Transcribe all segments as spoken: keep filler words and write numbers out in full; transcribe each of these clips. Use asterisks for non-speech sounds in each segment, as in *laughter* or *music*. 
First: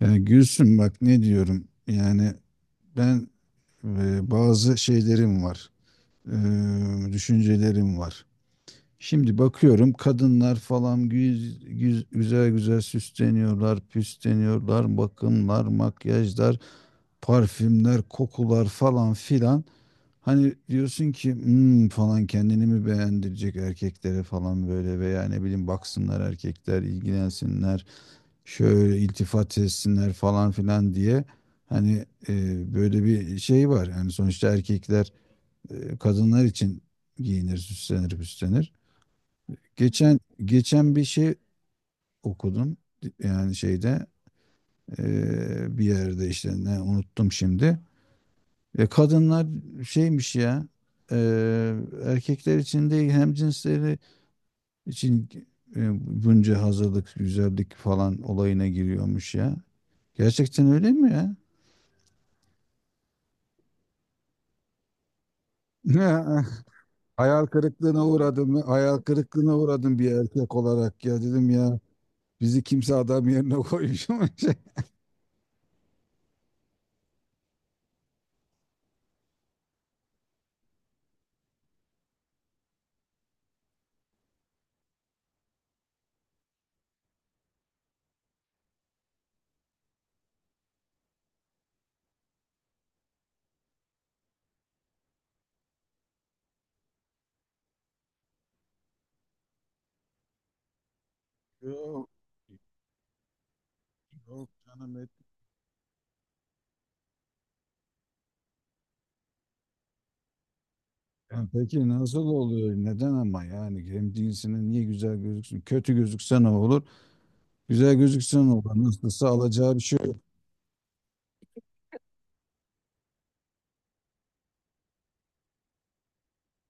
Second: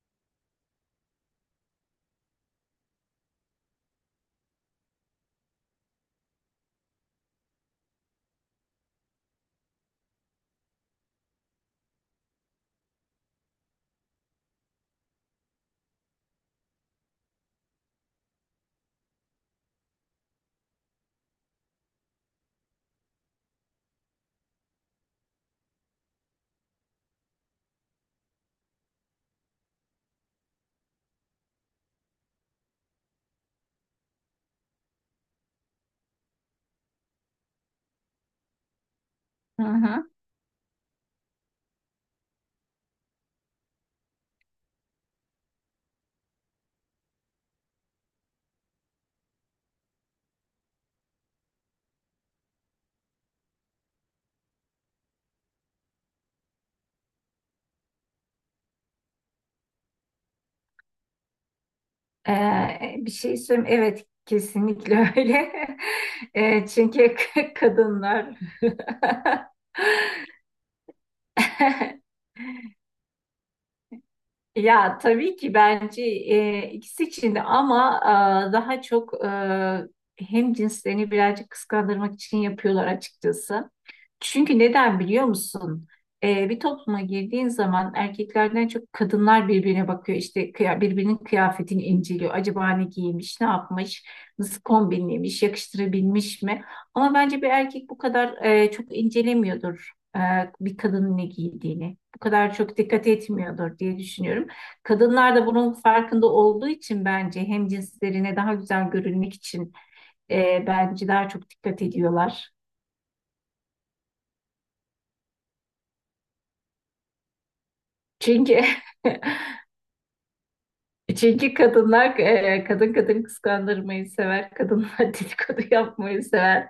Yani Gülsüm bak ne diyorum yani ben e, bazı şeylerim var, e, düşüncelerim var. Şimdi bakıyorum, kadınlar falan güz- güz- güzel güzel süsleniyorlar, püsleniyorlar, bakımlar, makyajlar, parfümler, kokular falan filan. Hani diyorsun ki "Hmm," falan, kendini mi beğendirecek erkeklere falan böyle, veya ne bileyim baksınlar erkekler, ilgilensinler, şöyle iltifat etsinler falan filan diye, hani e, böyle bir şey var. Yani sonuçta erkekler e, kadınlar için giyinir, süslenir, püslenir. Hı hı. Geçen geçen bir şey okudum, yani şeyde, e, bir yerde işte, ne unuttum şimdi. E, kadınlar şeymiş ya, e, erkekler için değil, hem cinsleri için e, bunca hazırlık, güzellik falan olayına giriyormuş ya. Gerçekten öyle mi ya? Ee, bir şey söyleyeyim. Evet, kesinlikle öyle. *laughs* Ne? *laughs* Ee, çünkü Hayal *laughs* kırıklığına kadınlar. uğradım. Hayal kırıklığına uğradım bir erkek olarak ya, dedim ya. *laughs* *laughs* Bizi kimse adam yerine koymuş mu? *laughs* Ya tabii ki bence, e, ikisi için de ama, e, daha çok, e, hem cinslerini birazcık kıskandırmak için yapıyorlar açıkçası. Çünkü neden biliyor musun? E, bir topluma girdiğin zaman erkeklerden çok kadınlar birbirine bakıyor. İşte kıya- birbirinin kıyafetini inceliyor. Acaba ne giymiş, ne yapmış, nasıl kombinlemiş, yakıştırabilmiş mi? Ama bence bir erkek bu kadar e, çok incelemiyordur, e, bir kadının ne giydiğini. Yok. Bu kadar çok dikkat etmiyordur diye düşünüyorum. Yok canım et. Kadınlar da bunun farkında olduğu için bence hem cinslerine daha güzel görünmek için, e, bence daha Ya çok dikkat peki nasıl ediyorlar. oluyor? Neden ama, yani hem cinsine niye güzel gözüksün? Kötü gözükse ne olur? Güzel gözükse ne Çünkü olur? Nasılsa alacağı bir şey yok. *laughs* çünkü kadınlar, e, kadın kadın kıskandırmayı sever, kadınlar *laughs* dedikodu yapmayı sever.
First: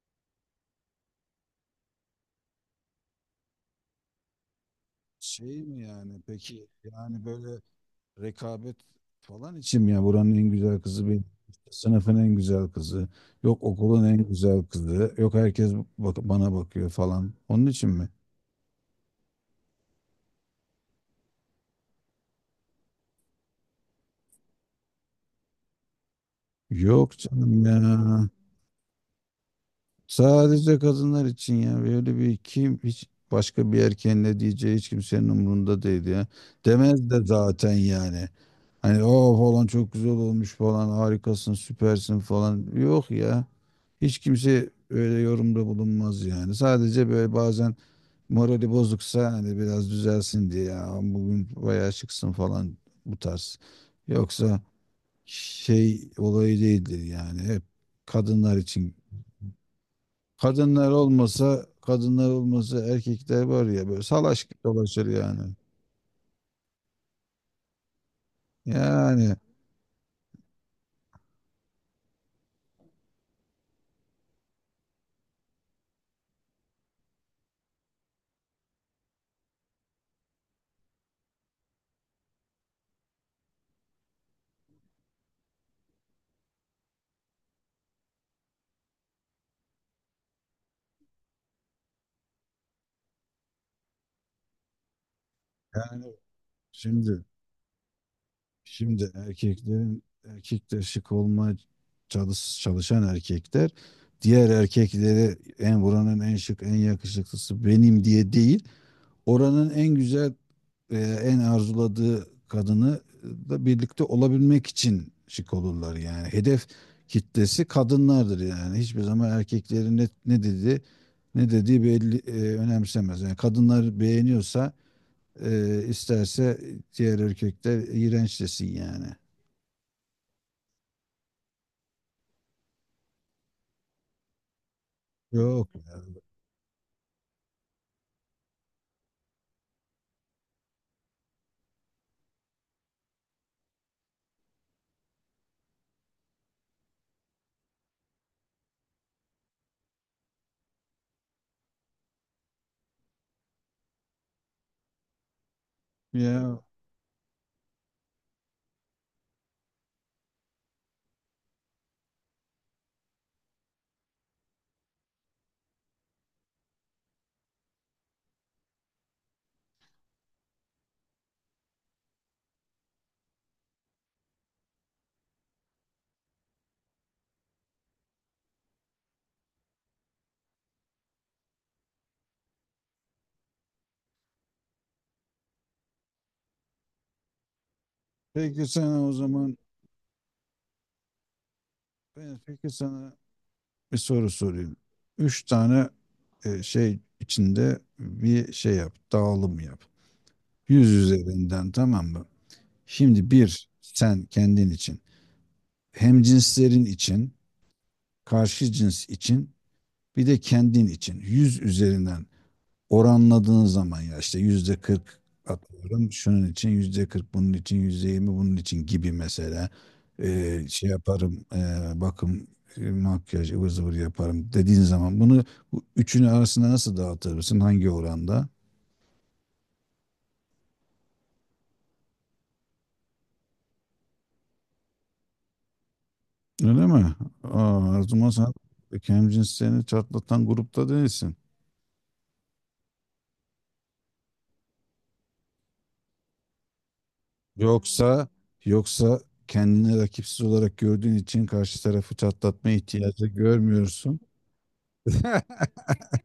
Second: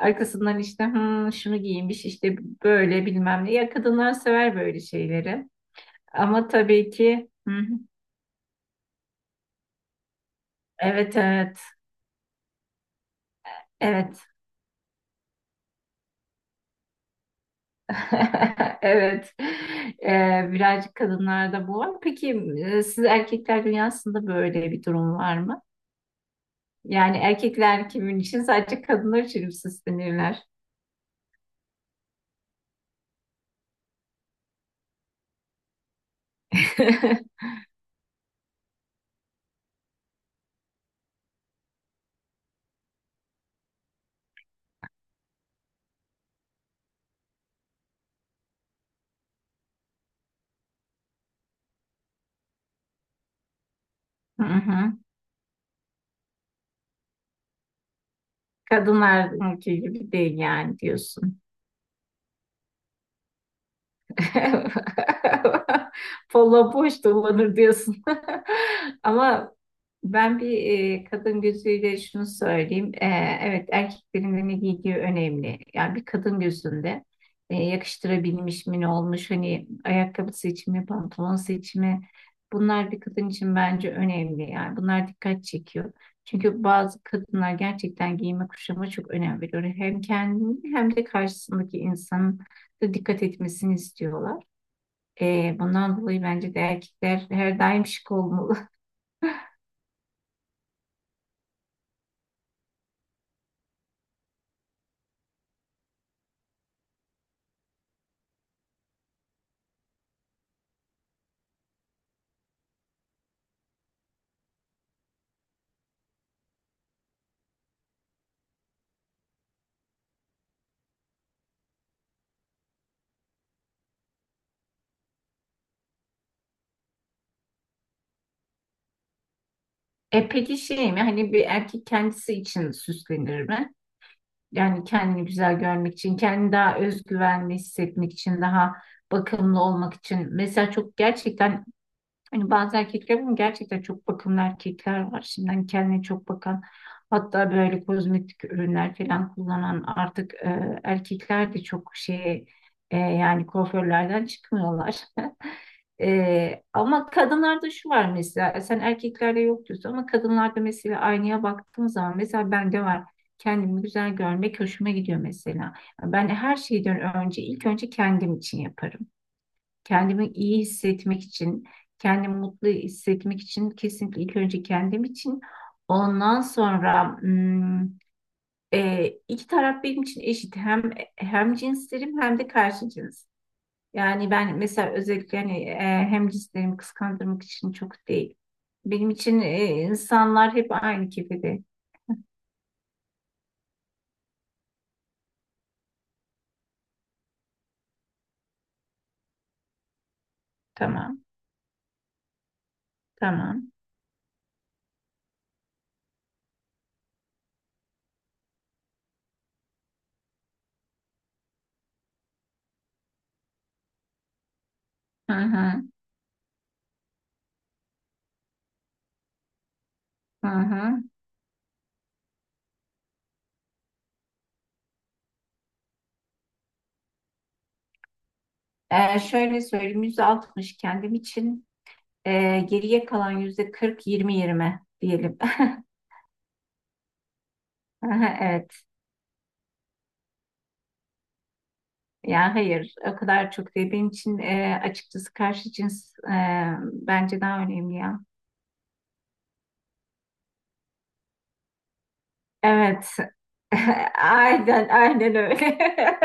Arkasından işte, "Hmm, şunu giymiş işte böyle bilmem ne." Ya kadınlar sever böyle şeyleri. Şey mi yani Ama peki? tabii Yani ki, hı böyle hı. rekabet falan için mi ya, buranın en güzel kızı Evet, benim, evet, işte sınıfın en güzel kızı, yok okulun evet. en güzel kızı, yok herkes bak bana bakıyor falan. Onun için mi? *laughs* Evet. Ee, birazcık kadınlarda bu var. Peki, e, siz erkekler dünyasında böyle bir durum var mı? Yok Yani canım ya. erkekler kimin için, sadece kadınlar için mi süslenirler? Sadece kadınlar için ya. Böyle bir kim, hiç başka bir erkeğin ne diyeceği hiç kimsenin umurunda değil ya. Demez de *laughs* zaten yani. Hani o falan çok güzel olmuş falan, harikasın, süpersin falan. Yok ya. Hiç kimse öyle yorumda bulunmaz yani. Sadece böyle bazen morali bozuksa hani biraz düzelsin diye, ya bugün bayağı çıksın falan, bu tarz. Hı Yoksa hı. şey olayı değildir yani, hep kadınlar için. Kadınlar erkeği gibi değil yani Kadınlar diyorsun. olmasa, kadınlar olmasa erkekler var ya, böyle salaş dolaşır yani. *laughs* Polla boş dolanır diyorsun. *laughs* Yani Ama ben bir, e, kadın gözüyle şunu söyleyeyim. E, evet, erkeklerin ne giydiği önemli. Yani bir kadın gözünde, e, yakıştırabilmiş mi, ne olmuş, hani ayakkabı seçimi, pantolon seçimi, bunlar bir kadın için bence önemli. Yani bunlar dikkat çekiyor. Çünkü bazı kadınlar gerçekten giyime kuşama çok önem veriyor. Hem kendini hem de karşısındaki insanın da dikkat etmesini istiyorlar. Ee, bundan yani dolayı bence de şimdi, erkekler her daim şık olmalı. şimdi *laughs* erkeklerin, erkekler şık olma, çalış, çalışan erkekler, diğer erkekleri, en buranın en şık en yakışıklısı benim diye değil, oranın en güzel e, en arzuladığı kadını e, da birlikte olabilmek için şık olurlar. Yani hedef kitlesi kadınlardır, yani hiçbir zaman erkeklerin ne, ne dedi, ne dediği belli, e, önemsemez yani. Kadınlar beğeniyorsa e, isterse diğer erkekler iğrenç desin yani. E peki, şey mi, hani bir erkek kendisi için süslenir mi? Yani kendini güzel Yok görmek için, kendini daha özgüvenli hissetmek için, daha bakımlı olmak için. Mesela çok gerçekten, hani bazı erkekler, ama gerçekten çok bakımlı erkekler var. Şimdi hani kendine çok bakan, hatta böyle kozmetik ürünler falan kullanan artık, e, erkekler de çok şey, e, yani kuaförlerden çıkmıyorlar. *laughs* ya. E, ama kadınlarda şu var mesela, sen erkeklerde yok diyorsun ama kadınlarda mesela aynaya baktığım zaman, mesela bende var. Kendimi güzel görmek hoşuma gidiyor mesela. Ben her şeyden önce ilk önce kendim için yaparım. Kendimi iyi hissetmek için, kendimi mutlu hissetmek için, kesinlikle ilk önce kendim için. Ondan sonra hmm, e, iki taraf benim için eşit. Hem hem cinslerim hem de karşı cins. Yani ben mesela özellikle hani, e, hem cinslerimi kıskandırmak için çok değil. Peki sana Benim o için, zaman, e, insanlar hep aynı kefede. ben peki sana bir soru sorayım. Üç tane e, şey içinde bir şey yap, dağılım yap. Yüz Tamam, üzerinden, tamam mı? Şimdi bir tamam. sen kendin için, hem cinslerin için, karşı cins için, bir de kendin için. Yüz üzerinden oranladığın zaman, ya işte yüzde kırk Hı hı, atıyorum şunun için, yüzde kırk bunun için, yüzde yirmi bunun için gibi mesela. hı Ee, şey hı. yaparım, ee, bakım, e, makyaj ıvır zıvır yaparım dediğin zaman bunu, bu üçünü arasında nasıl dağıtırsın, hangi oranda? E, şöyle söyleyeyim, yüz altmış kendim için. Ee, geriye kalan yüzde kırk, yirmi yirmi diyelim. *laughs* Öyle mi? Aa, o zaman sen Evet. kendini çatlatan grupta değilsin. Yani hayır, o kadar çok değil. Benim için, e, açıkçası karşı cins, e, bence daha önemli ya. Yoksa yoksa kendini rakipsiz olarak gördüğün için karşı tarafı çatlatma Evet. ihtiyacı *laughs* görmüyorsun. Aynen, aynen *laughs* öyle.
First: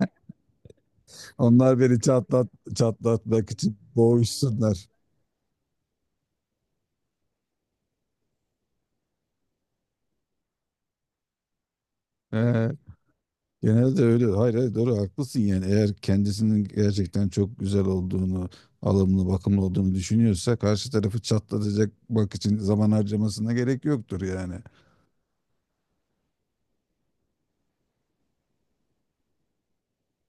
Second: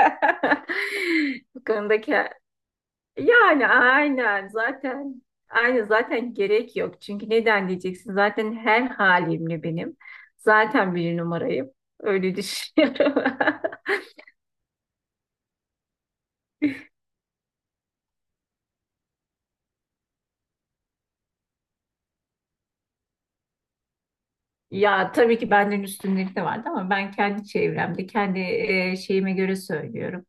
*laughs* Bu Onlar beni konudaki, çatlat çatlatmak yani için aynen boğuşsunlar. zaten, aynı zaten gerek yok. Çünkü neden diyeceksin? Zaten her halimle benim. Zaten bir numarayım. Öyle Ee, düşünüyorum. *laughs* genelde öyle. Hayır, hayır, doğru, haklısın yani. Eğer kendisinin gerçekten çok güzel olduğunu, alımlı, bakımlı olduğunu düşünüyorsa, karşı tarafı çatlatacak bak için zaman harcamasına gerek yoktur yani. Ya tabii ki benden üstünlük de vardı ama ben kendi çevremde, kendi, e, şeyime göre söylüyorum.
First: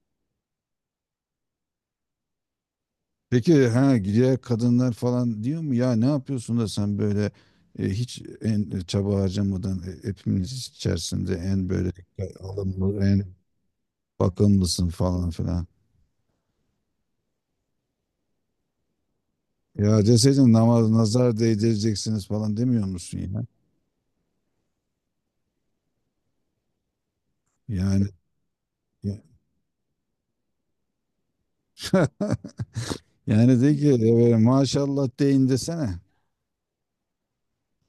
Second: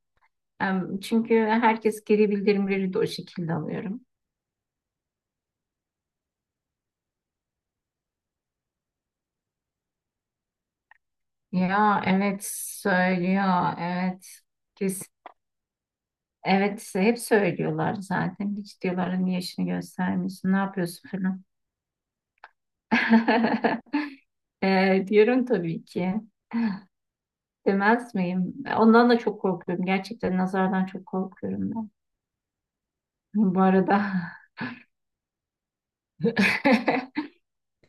Em, Çünkü herkes, geri bildirimleri de o şekilde Peki ha, alıyorum. diğer kadınlar falan diyor mu ya, ne yapıyorsun da sen böyle e, hiç en e, çaba harcamadan e, hepimiz içerisinde en böyle Ya dikkat- evet alımlı, en söylüyor, evet. bakımlısın Kesin. falan filan. Evet, hep söylüyorlar zaten. Hiç diyorlar, niye işini Ya deseydin, göstermiyorsun, ne namaz yapıyorsun nazar falan. değdireceksiniz falan demiyor musun ya? *laughs* E, diyorum tabii ki. Yani Demez miyim? Ondan da ya- çok korkuyorum. Gerçekten nazardan çok korkuyorum ben. *laughs* yani Bu de ki arada. "Evet, maşallah deyin" desene. *laughs*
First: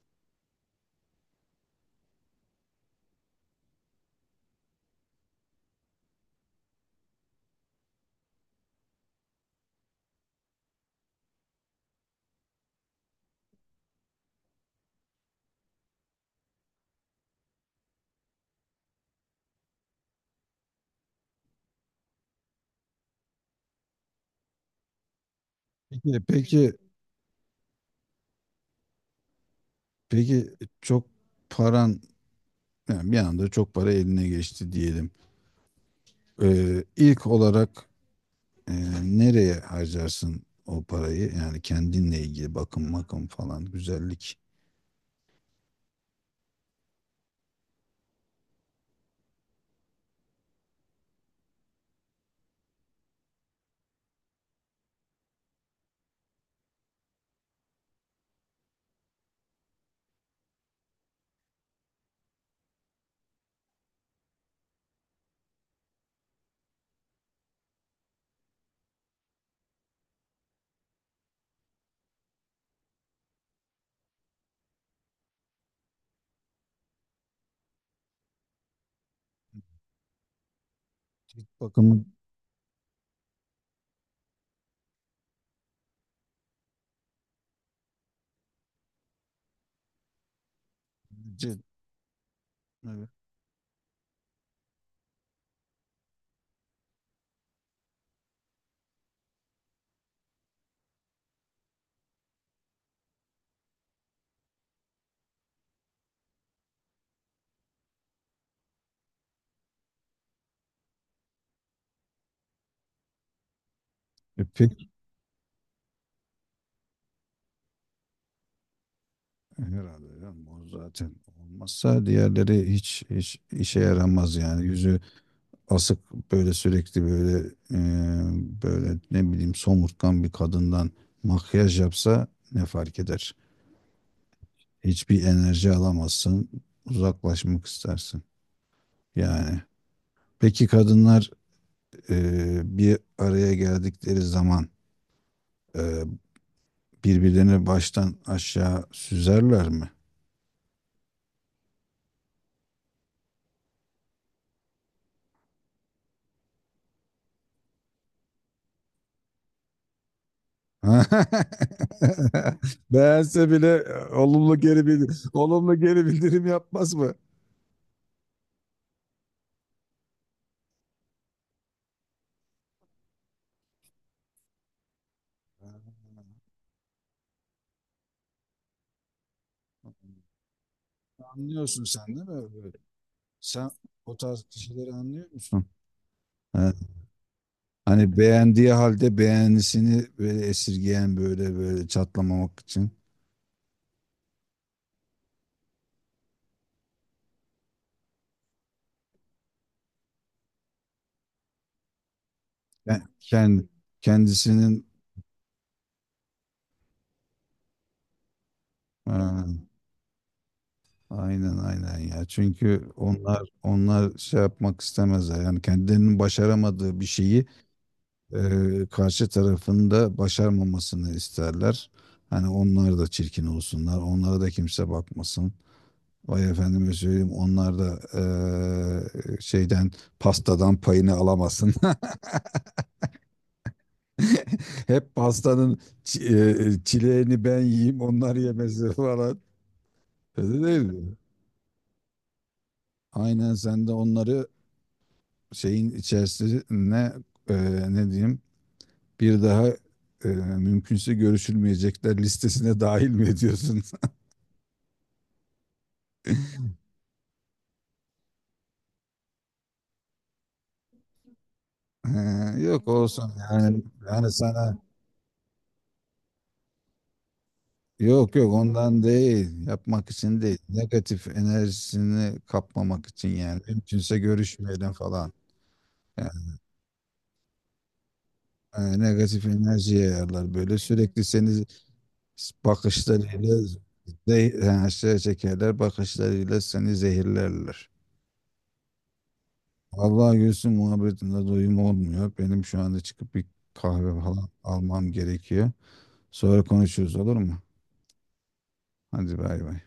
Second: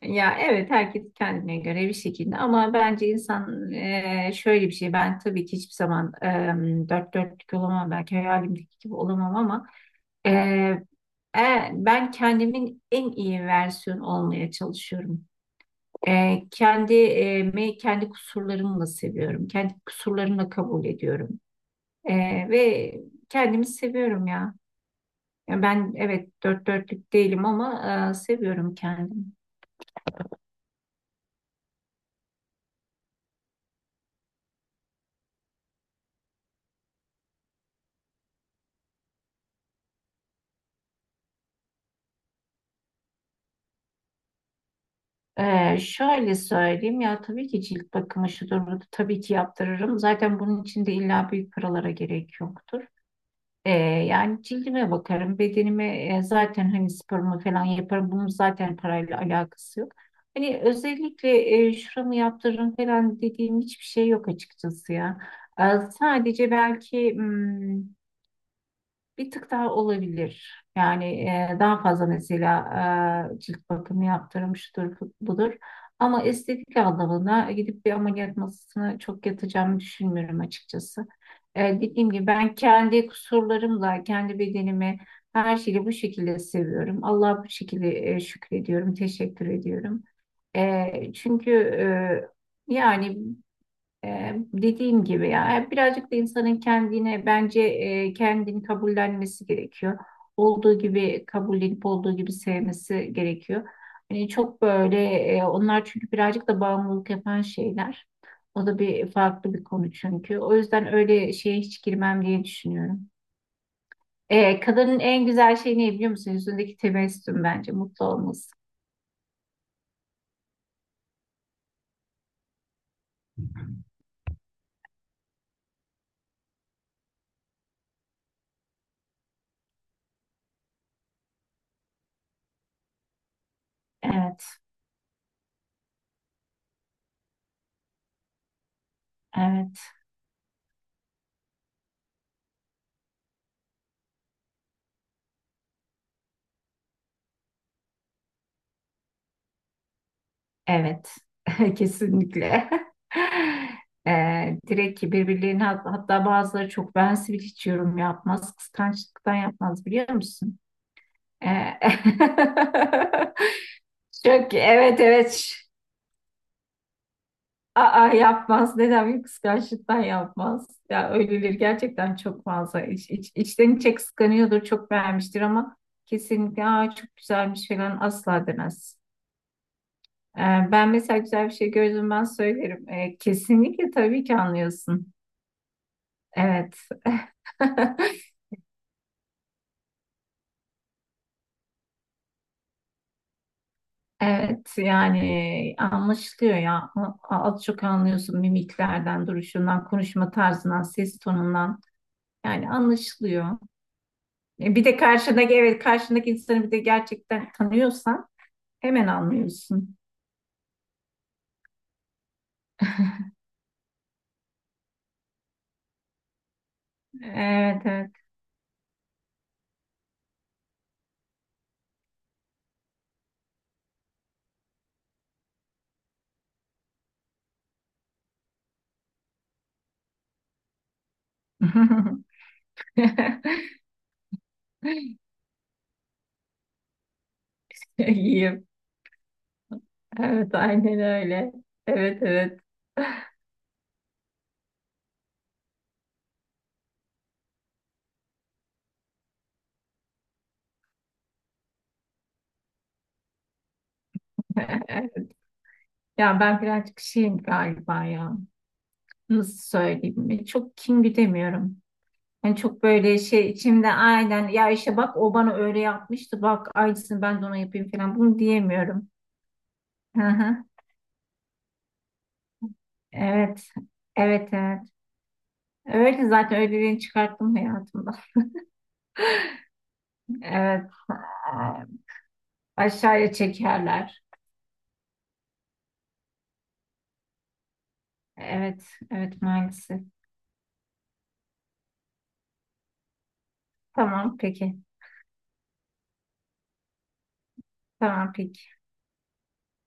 Ya evet, herkes kendine göre bir şekilde, ama bence insan, e, şöyle bir şey, ben tabii ki hiçbir zaman, e, dört dörtlük olamam, belki hayalimdeki gibi olamam ama, e, e, ben kendimin en iyi versiyonu olmaya çalışıyorum. E, kendi, e, kendi kusurlarımla seviyorum. Kendi kusurlarımla kabul ediyorum. E, Ve kendimi seviyorum ya. Ya ben, Peki evet dört peki dörtlük değilim ama, e, seviyorum kendimi. peki çok paran, yani bir anda çok para eline geçti diyelim. Ee, ilk olarak e, nereye harcarsın o parayı? Yani kendinle ilgili, bakım makım falan, güzellik Ee, şöyle söyleyeyim, ya tabii ki cilt bakımı şudur budur, tabii ki yaptırırım. Zaten bunun için de illa büyük paralara gerek yoktur. Ee, yani cildime bakarım, bedenime, e, zaten hani sporumu falan yaparım. Bunun zaten parayla alakası yok. Hani özellikle, e, şuramı yaptırırım falan dediğim hiçbir şey yok açıkçası ya. Ee, Sadece belki, hmm, bir tık daha olabilir. Yani, e, daha fazla mesela, e, cilt bakımı yaptırmıştır budur. Ama estetik anlamına gidip bir ameliyat masasına çok yatacağımı düşünmüyorum açıkçası. E, bakımı. Dediğim gibi, ben kendi kusurlarımla, kendi bedenimi, her şeyi bu şekilde seviyorum. Allah'a bu şekilde, e, şükrediyorum, teşekkür ediyorum. E, çünkü, Evet. e, yani, ee, dediğim gibi ya, e, birazcık da insanın kendine bence, e, kendini kabullenmesi gerekiyor. Olduğu gibi kabullenip olduğu gibi sevmesi gerekiyor. Hani çok böyle, e, onlar çünkü birazcık da bağımlılık yapan şeyler. O da bir farklı bir konu çünkü. O yüzden öyle şeye hiç girmem diye düşünüyorum. E, Ee, kadının en güzel şeyi ne biliyor musun? Yüzündeki tebessüm, bence mutlu olması. herhalde canım, o zaten olmazsa diğerleri hiç, hiç işe yaramaz yani. Yüzü asık, böyle sürekli böyle e, böyle ne bileyim somurtkan bir kadından, makyaj yapsa ne fark eder? Evet, Hiçbir enerji alamazsın, uzaklaşmak istersin yani. evet. Peki kadınlar e, bir araya geldikleri zaman e, birbirlerini baştan aşağı süzerler mi? Evet, *laughs* kesinlikle. *laughs* Ee, direkt ki birbirlerine, hat- hatta bazıları çok, ben sivil hiç yorum yapmaz, kıskançlıktan yapmaz, biliyor musun? Ee, *laughs* Beğense bile e, *laughs* çok, olumlu geri evet, bildirim, evet. Şş, olumlu geri bildirim yapmaz mı? aa, yapmaz, neden? Bir kıskançlıktan yapmaz ya, öyleleri gerçekten çok fazla iç, iç, içten içe kıskanıyordur, çok beğenmiştir ama kesinlikle, aa, çok güzelmiş falan asla demez. Ee, Ben mesela güzel bir şey Anlıyorsun sen, gördüm, ben değil mi? Böyle. söylerim. Ee, Sen Kesinlikle, o tabii ki tarz kişileri anlıyorsun. anlıyor musun? Ha. Evet. Hani *laughs* beğendiği halde beğenisini böyle esirgeyen, böyle böyle çatlamamak için. Evet, yani anlaşılıyor ya. A- Az çok anlıyorsun mimiklerden, duruşundan, konuşma tarzından, ses tonundan. Yani Ben, anlaşılıyor. kend- E, Bir kendisinin, de karşındaki, evet, karşındaki insanı bir de gerçekten tanıyorsan hemen ha, anlıyorsun. aynen aynen ya. Çünkü onlar, onlar şey yapmak istemezler. Yani kendilerinin başaramadığı bir şeyi Evet, evet. e, karşı tarafında başarmamasını isterler. Hani onlar da çirkin olsunlar, onlara da kimse bakmasın. Vay efendime söyleyeyim, onlar da e, şeyden, pastadan payını alamasın. *laughs* Hep pastanın çi- e, çileğini ben *laughs* yiyeyim, onlar İyiyim. yemesin *laughs* falan. Evet, Öyle değil aynen mi? öyle. Evet, evet. Aynen, sen de onları şeyin içerisine, e, ne diyeyim, bir daha e, mümkünse görüşülmeyecekler listesine dahil mi ediyorsun? *laughs* *laughs* Ya ben birazcık şeyim galiba ya. Nasıl söyleyeyim? E, Çok kin güdemiyorum. Yani Ee, çok yok böyle olsun şey yani, içimde, yani aynen ya, sana işte bak, o bana öyle yapmıştı. Bak aynısını ben de ona yapayım falan. yok Bunu yok, ondan diyemiyorum. değil, yapmak Hı için değil, hı. negatif enerjisini kapmamak için yani, Evet. mümkünse Evet, evet. görüşmeyelim falan. Öyle Yani zaten, öyleliğini çıkarttım hayatımda. e, negatif enerji *laughs* yayarlar böyle Evet. sürekli, seni Aşağıya bakışlarıyla çekerler. zeh- yani şey çekerler, bakışlarıyla seni zehirlerler. Evet. Evet, maalesef. Vallahi Gülsüm, muhabbetinde doyum olmuyor, benim şu anda çıkıp bir kahve Tamam, falan peki. almam gerekiyor, sonra konuşuruz, olur mu? Tamam, peki. Hadi bay bay.